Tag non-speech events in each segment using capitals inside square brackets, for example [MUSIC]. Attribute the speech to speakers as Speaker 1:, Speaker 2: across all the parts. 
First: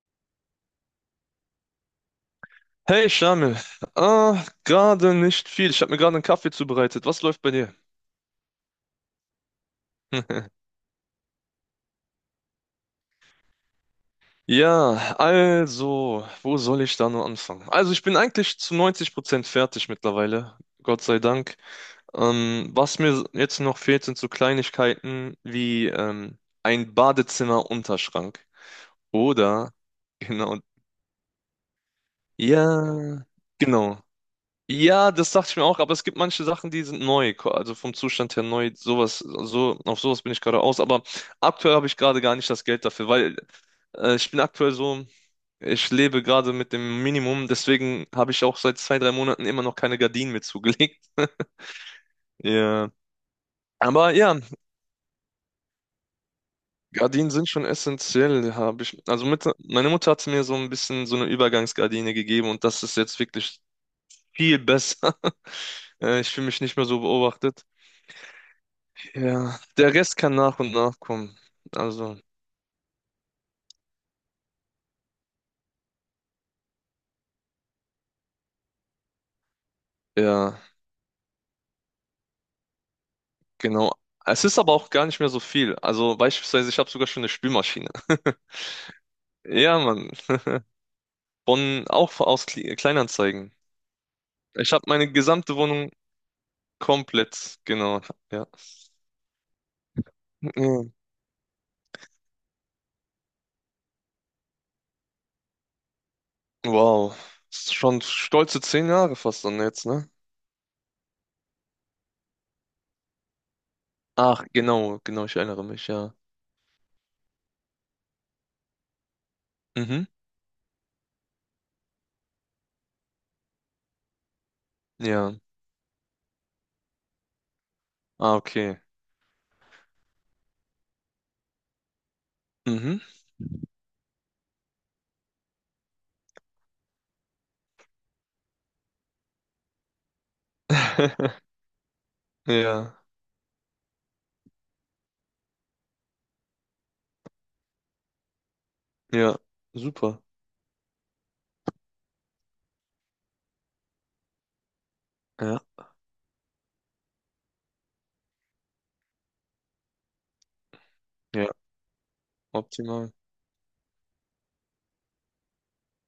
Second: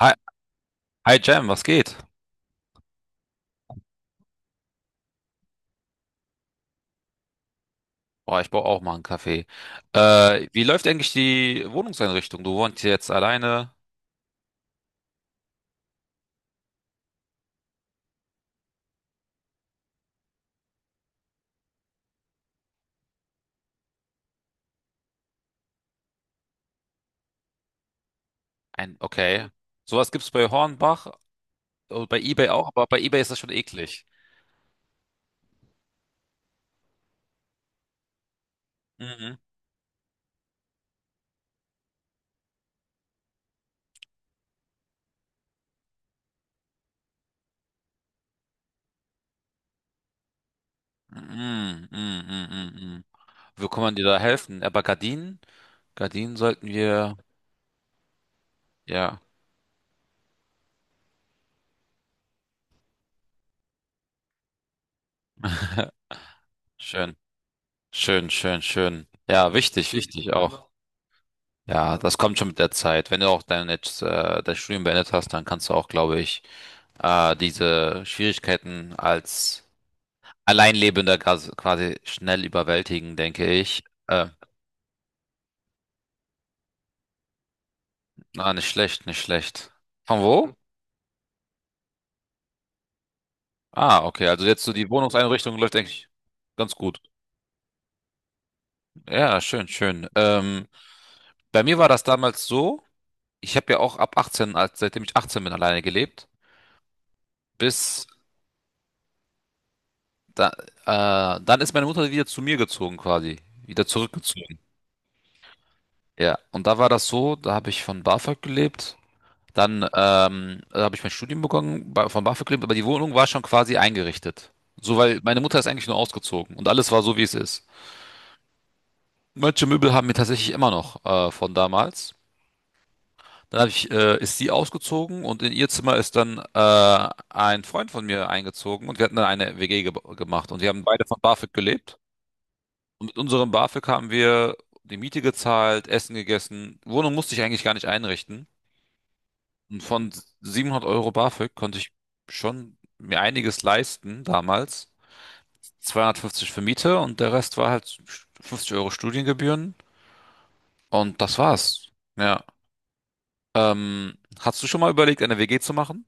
Speaker 1: Hi, hi Jam, was geht?
Speaker 2: Hey Shamil, ah, gerade nicht viel. Ich habe mir gerade einen Kaffee zubereitet. Was läuft bei dir?
Speaker 1: Boah, ich brauche auch mal einen Kaffee.
Speaker 2: [LAUGHS]
Speaker 1: Wie läuft eigentlich die Wohnungseinrichtung? Du wohnst jetzt alleine.
Speaker 2: Ja, also, wo soll ich da nur anfangen? Also, ich bin eigentlich zu 90% fertig mittlerweile, Gott sei Dank. Was mir jetzt noch fehlt, sind so Kleinigkeiten wie ein Badezimmerunterschrank.
Speaker 1: Ein, okay.
Speaker 2: Oder,
Speaker 1: Sowas gibt's bei
Speaker 2: genau,
Speaker 1: Hornbach, bei eBay auch, aber bei eBay
Speaker 2: ja,
Speaker 1: ist das schon
Speaker 2: genau.
Speaker 1: eklig.
Speaker 2: Ja, das dachte ich mir auch, aber es gibt manche Sachen, die sind neu, also vom Zustand her neu, sowas,
Speaker 1: Mhm.
Speaker 2: so, auf sowas bin ich gerade aus, aber aktuell habe ich gerade gar nicht das Geld dafür, weil ich bin aktuell so, ich lebe gerade mit dem Minimum, deswegen habe ich auch seit zwei, drei Monaten immer noch keine Gardinen mir zugelegt. [LAUGHS]
Speaker 1: Mhm, mhm, mhm,
Speaker 2: Ja.
Speaker 1: mhm. Wie kann man dir
Speaker 2: Aber
Speaker 1: da
Speaker 2: ja,
Speaker 1: helfen? Aber Gardinen? Gardinen sollten wir.
Speaker 2: Gardinen sind schon essentiell, habe ich.
Speaker 1: Ja.
Speaker 2: Also mit, meine Mutter hat mir so ein bisschen so eine Übergangsgardine gegeben und das ist jetzt wirklich viel besser.
Speaker 1: [LAUGHS]
Speaker 2: [LAUGHS] Ich fühle mich nicht mehr so
Speaker 1: Schön.
Speaker 2: beobachtet.
Speaker 1: Schön, schön, schön. Ja,
Speaker 2: Ja,
Speaker 1: wichtig,
Speaker 2: der Rest
Speaker 1: wichtig
Speaker 2: kann nach
Speaker 1: auch.
Speaker 2: und nach kommen.
Speaker 1: Ja, das
Speaker 2: Also,
Speaker 1: kommt schon mit der Zeit. Wenn du auch dein, jetzt, dein Studium beendet hast, dann kannst du auch, glaube ich, diese Schwierigkeiten als
Speaker 2: ja,
Speaker 1: Alleinlebender gas- quasi schnell überwältigen, denke ich.
Speaker 2: genau. Es ist aber auch gar nicht mehr so viel. Also beispielsweise, ich habe sogar schon eine Spülmaschine. [LAUGHS]
Speaker 1: Na, nicht schlecht, nicht schlecht.
Speaker 2: Ja, Mann.
Speaker 1: Von wo?
Speaker 2: Von, auch aus Kleinanzeigen.
Speaker 1: Ah, okay, also jetzt so
Speaker 2: Ich habe
Speaker 1: die
Speaker 2: meine gesamte
Speaker 1: Wohnungseinrichtung läuft
Speaker 2: Wohnung
Speaker 1: eigentlich ganz gut.
Speaker 2: komplett, genau, ja.
Speaker 1: Ja, schön, schön.
Speaker 2: Mhm.
Speaker 1: Bei mir war das damals so, ich habe ja auch ab 18, als seitdem ich 18 bin, alleine gelebt,
Speaker 2: Wow. Das ist schon
Speaker 1: bis
Speaker 2: stolze 10 Jahre fast dann jetzt, ne?
Speaker 1: da, dann ist meine Mutter wieder zu mir gezogen quasi, wieder
Speaker 2: Ach,
Speaker 1: zurückgezogen.
Speaker 2: genau, genau, ich erinnere mich, ja.
Speaker 1: Ja, und da war das so, da habe ich von BAföG gelebt. Dann
Speaker 2: Mhm.
Speaker 1: habe ich mein Studium begonnen bei, von BAföG, aber die Wohnung war schon quasi eingerichtet. So, weil
Speaker 2: Ja.
Speaker 1: meine Mutter ist eigentlich nur ausgezogen und alles war so, wie es ist.
Speaker 2: Ah, okay.
Speaker 1: Manche Möbel haben wir tatsächlich immer noch von damals.
Speaker 2: Mhm.
Speaker 1: Dann hab ich, ist sie ausgezogen und in ihr Zimmer ist dann ein Freund von mir eingezogen und wir hatten dann eine WG ge gemacht und wir haben beide von BAföG
Speaker 2: [LAUGHS]
Speaker 1: gelebt.
Speaker 2: Ja,
Speaker 1: Und mit unserem BAföG haben wir die Miete gezahlt, Essen gegessen. Wohnung musste ich eigentlich gar nicht einrichten.
Speaker 2: ja.
Speaker 1: Und von
Speaker 2: Super.
Speaker 1: 700 Euro BAföG konnte ich schon mir einiges leisten damals.
Speaker 2: Ja,
Speaker 1: 250 für Miete und der Rest war halt 50 Euro Studiengebühren. Und das
Speaker 2: ja.
Speaker 1: war's. Ja.
Speaker 2: Optimal.
Speaker 1: Hast du schon mal überlegt, eine WG zu machen?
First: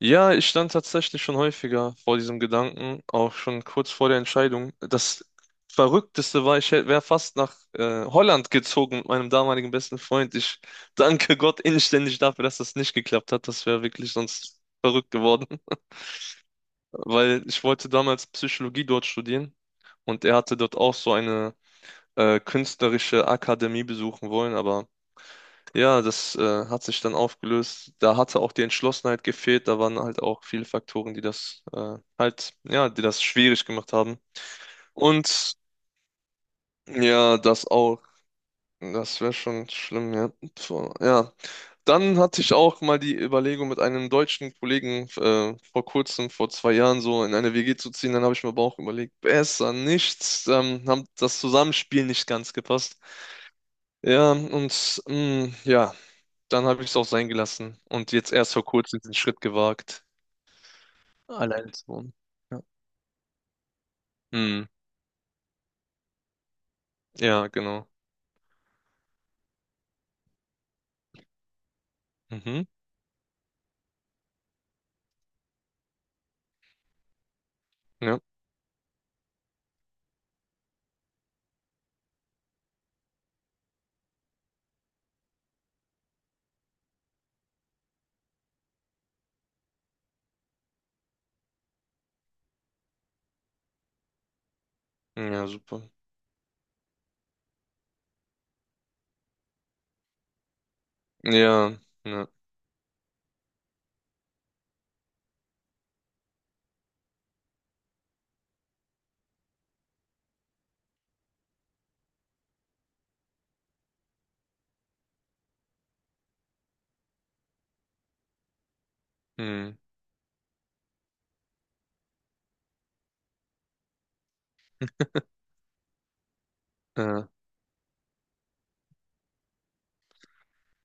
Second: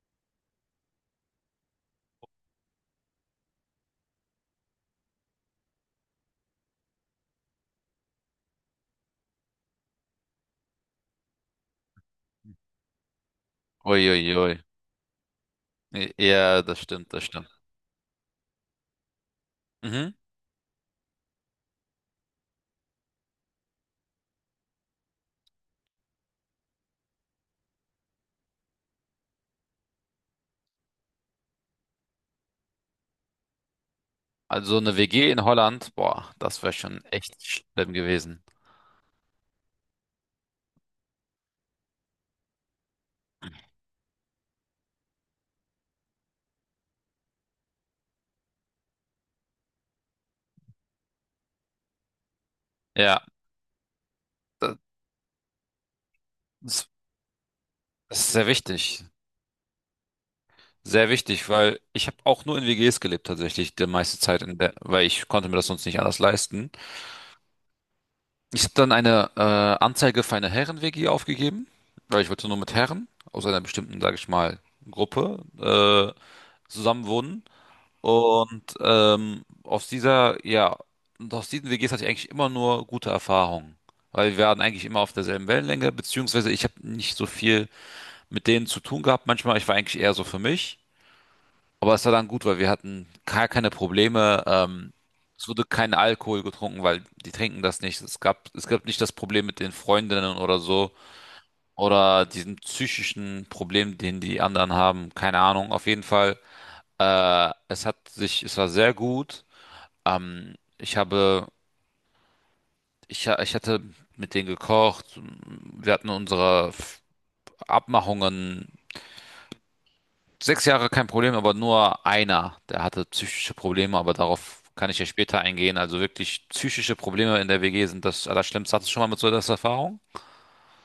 Speaker 2: Ja, ich stand tatsächlich schon häufiger vor diesem Gedanken, auch schon kurz vor der Entscheidung. Das Verrückteste war, ich wäre fast nach Holland gezogen mit meinem damaligen besten Freund. Ich danke Gott inständig dafür, dass das nicht geklappt hat. Das wäre wirklich
Speaker 1: Uiuiui.
Speaker 2: sonst verrückt geworden, [LAUGHS]
Speaker 1: Ja, das stimmt, das
Speaker 2: weil
Speaker 1: stimmt.
Speaker 2: ich wollte damals Psychologie dort studieren
Speaker 1: Mhm.
Speaker 2: und er hatte dort auch so eine künstlerische Akademie besuchen wollen, aber ja, das hat sich dann aufgelöst. Da hatte auch die Entschlossenheit gefehlt. Da waren halt auch viele Faktoren, die das halt, ja, die das schwierig gemacht haben.
Speaker 1: Also eine WG in
Speaker 2: Und
Speaker 1: Holland, boah, das wäre schon
Speaker 2: ja,
Speaker 1: echt
Speaker 2: das
Speaker 1: schlimm
Speaker 2: auch,
Speaker 1: gewesen.
Speaker 2: das wäre schon schlimm, ja. So, ja. Dann hatte ich auch mal die Überlegung, mit einem deutschen Kollegen vor kurzem, vor 2 Jahren so in eine WG zu ziehen. Dann habe ich mir aber auch überlegt, besser nichts. Haben das Zusammenspiel nicht ganz gepasst.
Speaker 1: Ja,
Speaker 2: Ja,
Speaker 1: das
Speaker 2: und ja. Dann habe
Speaker 1: das
Speaker 2: ich es auch sein gelassen und jetzt
Speaker 1: ist sehr
Speaker 2: erst vor kurzem
Speaker 1: wichtig.
Speaker 2: den Schritt gewagt,
Speaker 1: Sehr wichtig,
Speaker 2: alleine
Speaker 1: weil
Speaker 2: zu
Speaker 1: ich
Speaker 2: wohnen.
Speaker 1: habe auch nur
Speaker 2: Ja,
Speaker 1: in WGs gelebt tatsächlich, die meiste Zeit, in
Speaker 2: hm,
Speaker 1: der, weil ich konnte mir das sonst nicht anders leisten.
Speaker 2: ja, genau.
Speaker 1: Ich habe dann eine Anzeige für eine Herren-WG aufgegeben, weil ich wollte nur
Speaker 2: Mhm.
Speaker 1: mit Herren aus einer bestimmten, sage ich mal, Gruppe zusammen wohnen.
Speaker 2: Ja,
Speaker 1: Und aus dieser, ja, und aus diesen WGs hatte ich eigentlich immer nur gute Erfahrungen, weil wir waren eigentlich immer auf derselben Wellenlänge, beziehungsweise ich habe nicht so viel mit denen zu tun gehabt. Manchmal, ich war eigentlich eher so für mich. Aber es war dann gut, weil wir hatten gar keine Probleme.
Speaker 2: ja,
Speaker 1: Es wurde
Speaker 2: super.
Speaker 1: kein Alkohol getrunken, weil die trinken das nicht. Es gab nicht das Problem mit den Freundinnen oder so
Speaker 2: Ja,
Speaker 1: oder
Speaker 2: ja,
Speaker 1: diesem psychischen Problem, den die anderen haben. Keine Ahnung. Auf jeden Fall, es war sehr gut. Ich habe, ich, ha- ich hatte mit denen gekocht. Wir hatten unsere Abmachungen.
Speaker 2: hm,
Speaker 1: 6 Jahre kein Problem, aber nur einer, der hatte psychische Probleme, aber darauf kann ich ja später eingehen. Also wirklich psychische
Speaker 2: ja.
Speaker 1: Probleme in der WG sind das Allerschlimmste. Hattest du schon mal mit so einer Erfahrung?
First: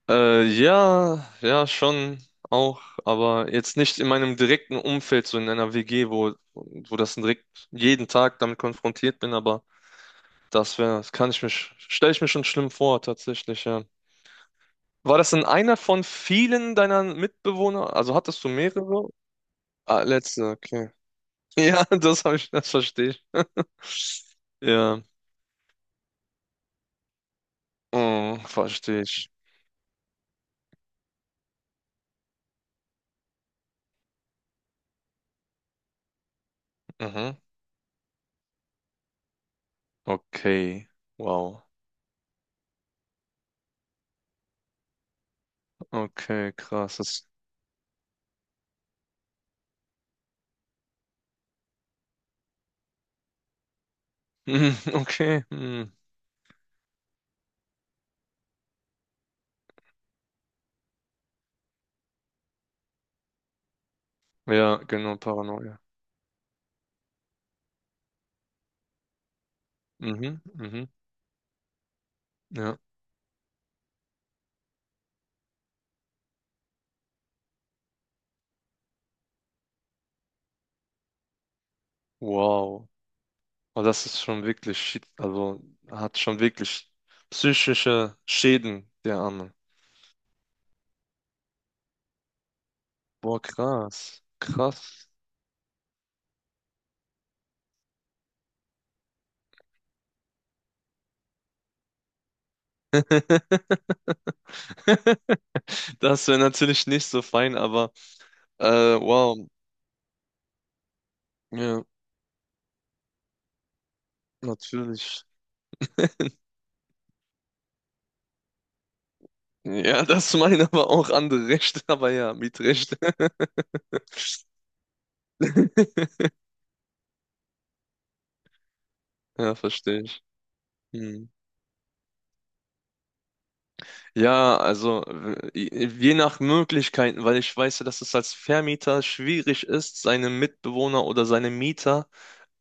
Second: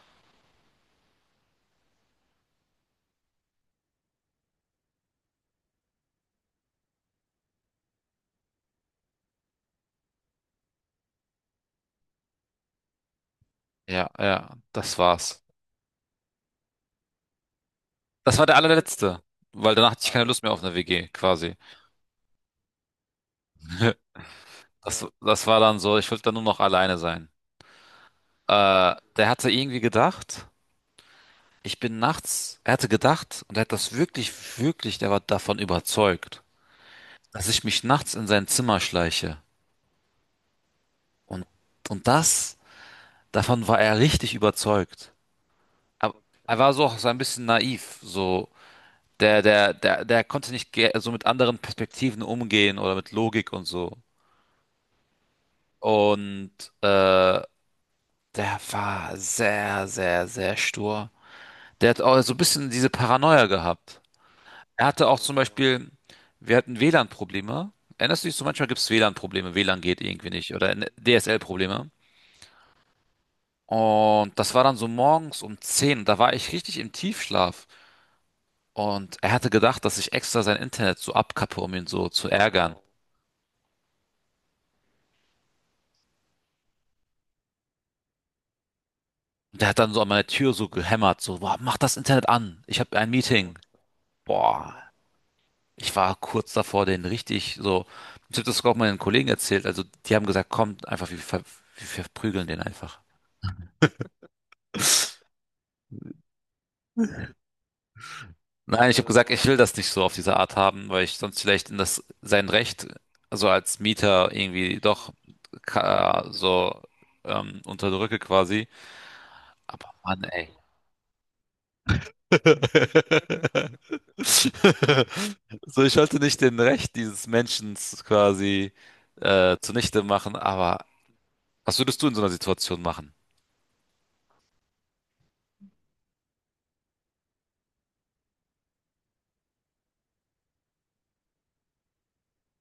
Speaker 2: Ja, ja, schon auch, aber jetzt nicht in meinem direkten Umfeld, so in einer WG, wo das direkt jeden Tag damit konfrontiert bin, aber das wäre, das kann ich mir, stelle ich mir schon schlimm vor, tatsächlich, ja.
Speaker 1: Ja, ja, das
Speaker 2: War das
Speaker 1: war's.
Speaker 2: denn einer von vielen deiner Mitbewohner? Also
Speaker 1: Das
Speaker 2: hattest
Speaker 1: war
Speaker 2: du
Speaker 1: der
Speaker 2: mehrere.
Speaker 1: allerletzte, weil danach hatte
Speaker 2: Ah,
Speaker 1: ich keine Lust
Speaker 2: letzte,
Speaker 1: mehr auf eine
Speaker 2: okay.
Speaker 1: WG, quasi.
Speaker 2: [LAUGHS] Ja, das habe ich, das verstehe ich.
Speaker 1: [LAUGHS]
Speaker 2: Ja,
Speaker 1: Das war dann so, ich wollte dann nur noch alleine sein. Äh,
Speaker 2: verstehe
Speaker 1: Der
Speaker 2: ich.
Speaker 1: hatte irgendwie gedacht, er hatte gedacht und er hat das wirklich, wirklich, der war davon überzeugt,
Speaker 2: Mhm.
Speaker 1: dass ich mich nachts in sein Zimmer schleiche.
Speaker 2: Okay,
Speaker 1: Und,
Speaker 2: wow.
Speaker 1: und das Davon war er richtig überzeugt. Aber
Speaker 2: Okay,
Speaker 1: er war so auch
Speaker 2: krass.
Speaker 1: so ein
Speaker 2: Das,
Speaker 1: bisschen naiv, so der konnte nicht ge- so mit anderen Perspektiven umgehen oder mit Logik und so.
Speaker 2: [LAUGHS] mhm, okay, mhm.
Speaker 1: Und äh, der war sehr sehr sehr stur. Der hat auch so ein bisschen diese Paranoia gehabt.
Speaker 2: Ja,
Speaker 1: Er hatte
Speaker 2: genau,
Speaker 1: auch zum
Speaker 2: Paranoia.
Speaker 1: Beispiel, wir hatten WLAN-Probleme. Erinnerst du dich so, manchmal gibt es WLAN-Probleme, WLAN geht irgendwie
Speaker 2: Mhm,
Speaker 1: nicht oder
Speaker 2: mhm,
Speaker 1: DSL-Probleme.
Speaker 2: ja.
Speaker 1: Und das war dann so morgens um 10. Da war ich richtig im Tiefschlaf. Und er hatte gedacht, dass ich extra sein Internet so abkappe, um ihn so zu ärgern.
Speaker 2: Wow. Aber das ist schon wirklich shit, also hat schon wirklich psychische Schäden, der Arme.
Speaker 1: Und er hat dann so an meine Tür so gehämmert, so, boah, mach das Internet an, ich habe ein
Speaker 2: Boah,
Speaker 1: Meeting.
Speaker 2: krass,
Speaker 1: Boah,
Speaker 2: krass.
Speaker 1: ich war kurz davor, den richtig so, ich habe das sogar auch meinen Kollegen erzählt, also die haben gesagt, kommt einfach, wir verprügeln den einfach.
Speaker 2: [LAUGHS]
Speaker 1: [LAUGHS]
Speaker 2: Das wäre natürlich nicht so fein, aber äh,
Speaker 1: Nein, ich habe gesagt,
Speaker 2: wow,
Speaker 1: ich will das nicht so auf diese Art haben, weil ich sonst vielleicht in
Speaker 2: ja,
Speaker 1: das sein Recht, also als Mieter irgendwie doch
Speaker 2: natürlich.
Speaker 1: ka- so unterdrücke quasi. Aber
Speaker 2: Ja, [LAUGHS]
Speaker 1: Mann,
Speaker 2: das
Speaker 1: ey.
Speaker 2: meinen aber auch andere Rechte, [LAUGHS] aber ja, Mietrechte.
Speaker 1: [LAUGHS] So, ich
Speaker 2: [LAUGHS]
Speaker 1: wollte nicht den Recht dieses Menschen quasi
Speaker 2: Ja, verstehe
Speaker 1: zunichte
Speaker 2: ich.
Speaker 1: machen, aber
Speaker 2: Hm.
Speaker 1: was würdest du in so einer Situation machen?
Speaker 2: Ja, also je nach Möglichkeiten, weil ich weiß ja, dass es als Vermieter schwierig ist, seine Mitbewohner oder seine Mieter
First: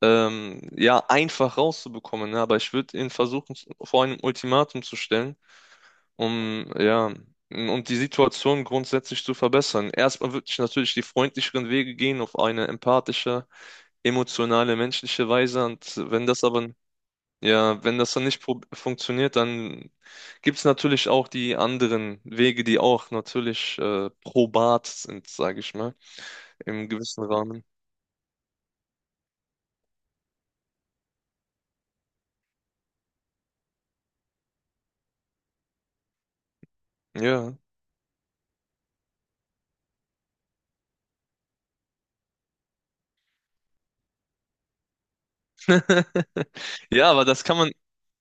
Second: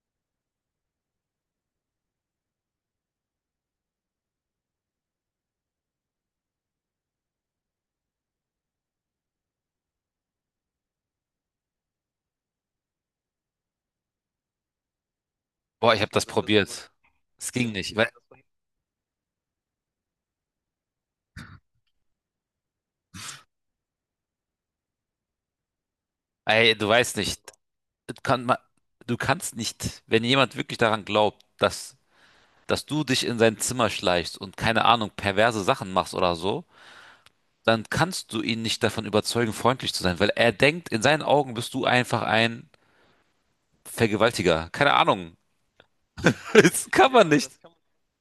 Speaker 2: ja einfach rauszubekommen. Ne? Aber ich würde ihn versuchen, vor einem Ultimatum zu stellen, um ja und die Situation grundsätzlich zu verbessern. Erstmal würde ich natürlich die freundlicheren Wege gehen auf eine empathische emotionale, menschliche Weise.
Speaker 1: Boah,
Speaker 2: Und
Speaker 1: ich habe das
Speaker 2: wenn
Speaker 1: so
Speaker 2: das aber,
Speaker 1: probiert. Es ja, ging
Speaker 2: ja,
Speaker 1: nicht. Ich
Speaker 2: wenn
Speaker 1: weil,
Speaker 2: das dann nicht funktioniert, dann gibt es natürlich auch die anderen Wege, die auch natürlich probat sind, sage ich mal,
Speaker 1: ey, du
Speaker 2: im
Speaker 1: weißt
Speaker 2: gewissen
Speaker 1: nicht,
Speaker 2: Rahmen.
Speaker 1: das kann man, du kannst nicht, wenn jemand wirklich daran glaubt, dass du dich in sein Zimmer schleichst und keine Ahnung, perverse Sachen machst oder so,
Speaker 2: Ja.
Speaker 1: dann kannst du ihn nicht davon überzeugen, freundlich zu sein, weil er denkt, in seinen Augen bist du einfach ein Vergewaltiger. Keine Ahnung.
Speaker 2: [LAUGHS]
Speaker 1: Das
Speaker 2: Ja,
Speaker 1: kann
Speaker 2: aber
Speaker 1: man
Speaker 2: das
Speaker 1: nicht.
Speaker 2: kann man.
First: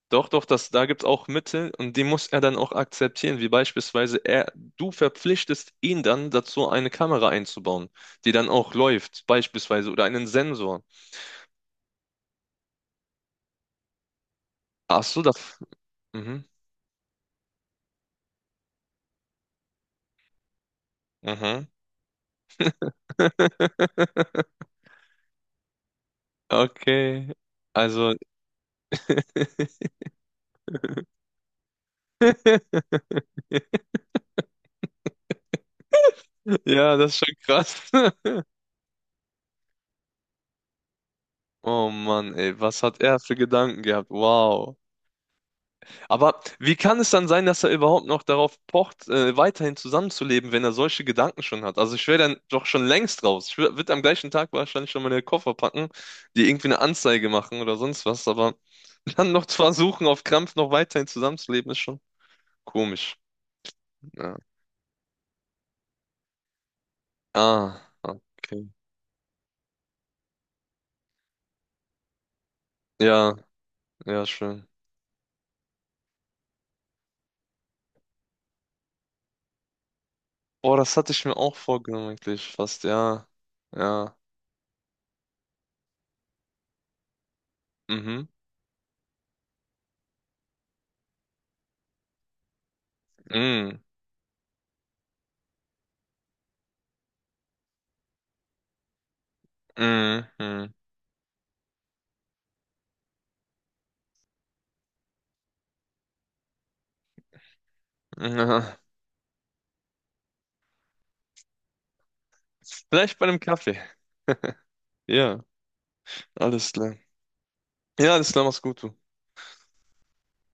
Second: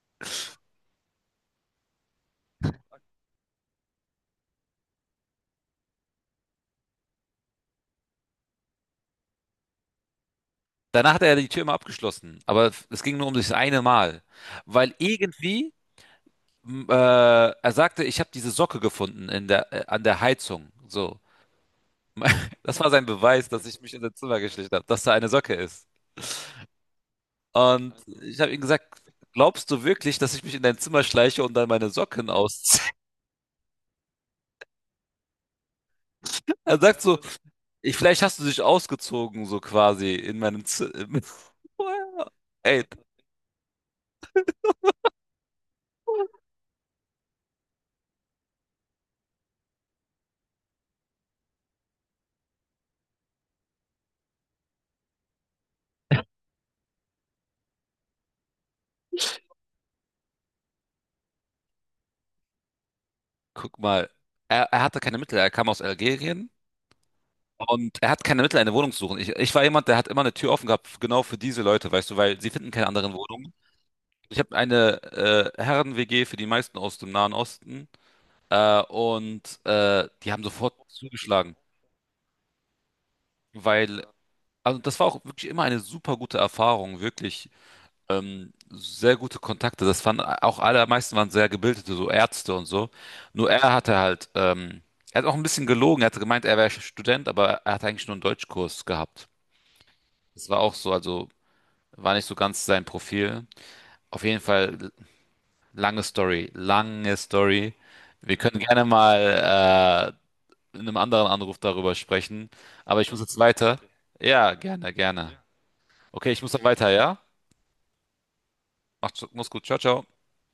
Speaker 2: Doch, doch, das, da gibt es auch Mittel und die muss er dann auch akzeptieren, wie beispielsweise er, du verpflichtest ihn dann dazu, eine Kamera einzubauen, die dann auch läuft, beispielsweise, oder einen Sensor.
Speaker 1: Danach hat er die Tür immer abgeschlossen. Aber es ging nur um das eine Mal. Weil
Speaker 2: Ach so, das.
Speaker 1: irgendwie,
Speaker 2: Mhm.
Speaker 1: er sagte, ich habe diese Socke gefunden in der, an der Heizung. So.
Speaker 2: Mhm.
Speaker 1: [LAUGHS] Das war sein Beweis, dass ich mich in sein Zimmer
Speaker 2: [LAUGHS]
Speaker 1: geschlichen habe, dass da eine Socke ist.
Speaker 2: Okay.
Speaker 1: Und
Speaker 2: Also,
Speaker 1: ich habe ihm gesagt, glaubst du wirklich, dass ich mich in dein Zimmer schleiche und dann meine Socken ausziehe? [LAUGHS]
Speaker 2: [LAUGHS]
Speaker 1: Er
Speaker 2: ja,
Speaker 1: sagt
Speaker 2: das ist
Speaker 1: so,
Speaker 2: schon krass.
Speaker 1: ich, vielleicht
Speaker 2: [LAUGHS]
Speaker 1: hast du dich ausgezogen, so quasi in meinem Zimmer.
Speaker 2: Oh
Speaker 1: [LAUGHS]
Speaker 2: Mann, ey, was
Speaker 1: Ey,
Speaker 2: hat er für Gedanken gehabt? Wow. Aber wie kann es dann sein, dass er überhaupt noch darauf pocht, weiterhin zusammenzuleben, wenn er solche Gedanken schon hat? Also ich wäre dann doch schon längst raus. Ich würde am gleichen Tag wahrscheinlich schon meine Koffer packen, die irgendwie eine Anzeige machen oder sonst was. Aber [LAUGHS] dann noch zu versuchen, auf Krampf noch weiterhin zusammenzuleben, ist schon komisch.
Speaker 1: guck mal,
Speaker 2: Ja.
Speaker 1: er hatte keine Mittel, er kam aus Algerien
Speaker 2: Ah,
Speaker 1: und er hat keine Mittel,
Speaker 2: okay.
Speaker 1: eine Wohnung zu suchen. Ich war jemand, der hat immer eine Tür offen gehabt, genau für diese Leute, weißt du, weil sie finden keine anderen
Speaker 2: Ja,
Speaker 1: Wohnungen.
Speaker 2: ja,
Speaker 1: Ich habe
Speaker 2: schön.
Speaker 1: eine Herren-WG für die meisten aus dem Nahen Osten und die haben sofort
Speaker 2: Boah, das hatte ich mir
Speaker 1: zugeschlagen,
Speaker 2: auch vorgenommen, eigentlich fast, ja.
Speaker 1: weil,
Speaker 2: Ja.
Speaker 1: also das war auch wirklich immer eine super gute Erfahrung, wirklich.
Speaker 2: Mhm.
Speaker 1: Sehr gute Kontakte. Das fanden auch allermeisten waren sehr gebildete, so Ärzte und so. Nur er
Speaker 2: Mhm.
Speaker 1: hatte halt, er hat auch ein bisschen gelogen. Er hatte gemeint, er wäre Student, aber er hat eigentlich nur einen Deutschkurs gehabt.
Speaker 2: Mhm.
Speaker 1: Das war auch
Speaker 2: Mhm.
Speaker 1: so, also war nicht so ganz sein Profil. Auf jeden Fall lange Story, lange Story.
Speaker 2: [LAUGHS]
Speaker 1: Wir können
Speaker 2: Ja.
Speaker 1: gerne mal in einem anderen Anruf darüber sprechen. Aber ich
Speaker 2: Vielleicht
Speaker 1: muss
Speaker 2: bei
Speaker 1: jetzt
Speaker 2: einem Kaffee.
Speaker 1: weiter. Ja, gerne, gerne.
Speaker 2: Ja,
Speaker 1: Okay, ich muss dann
Speaker 2: alles
Speaker 1: weiter,
Speaker 2: klar.
Speaker 1: ja?
Speaker 2: Ja, alles klar, mach's gut, du.
Speaker 1: Macht's, mach's gut. Ciao, ciao.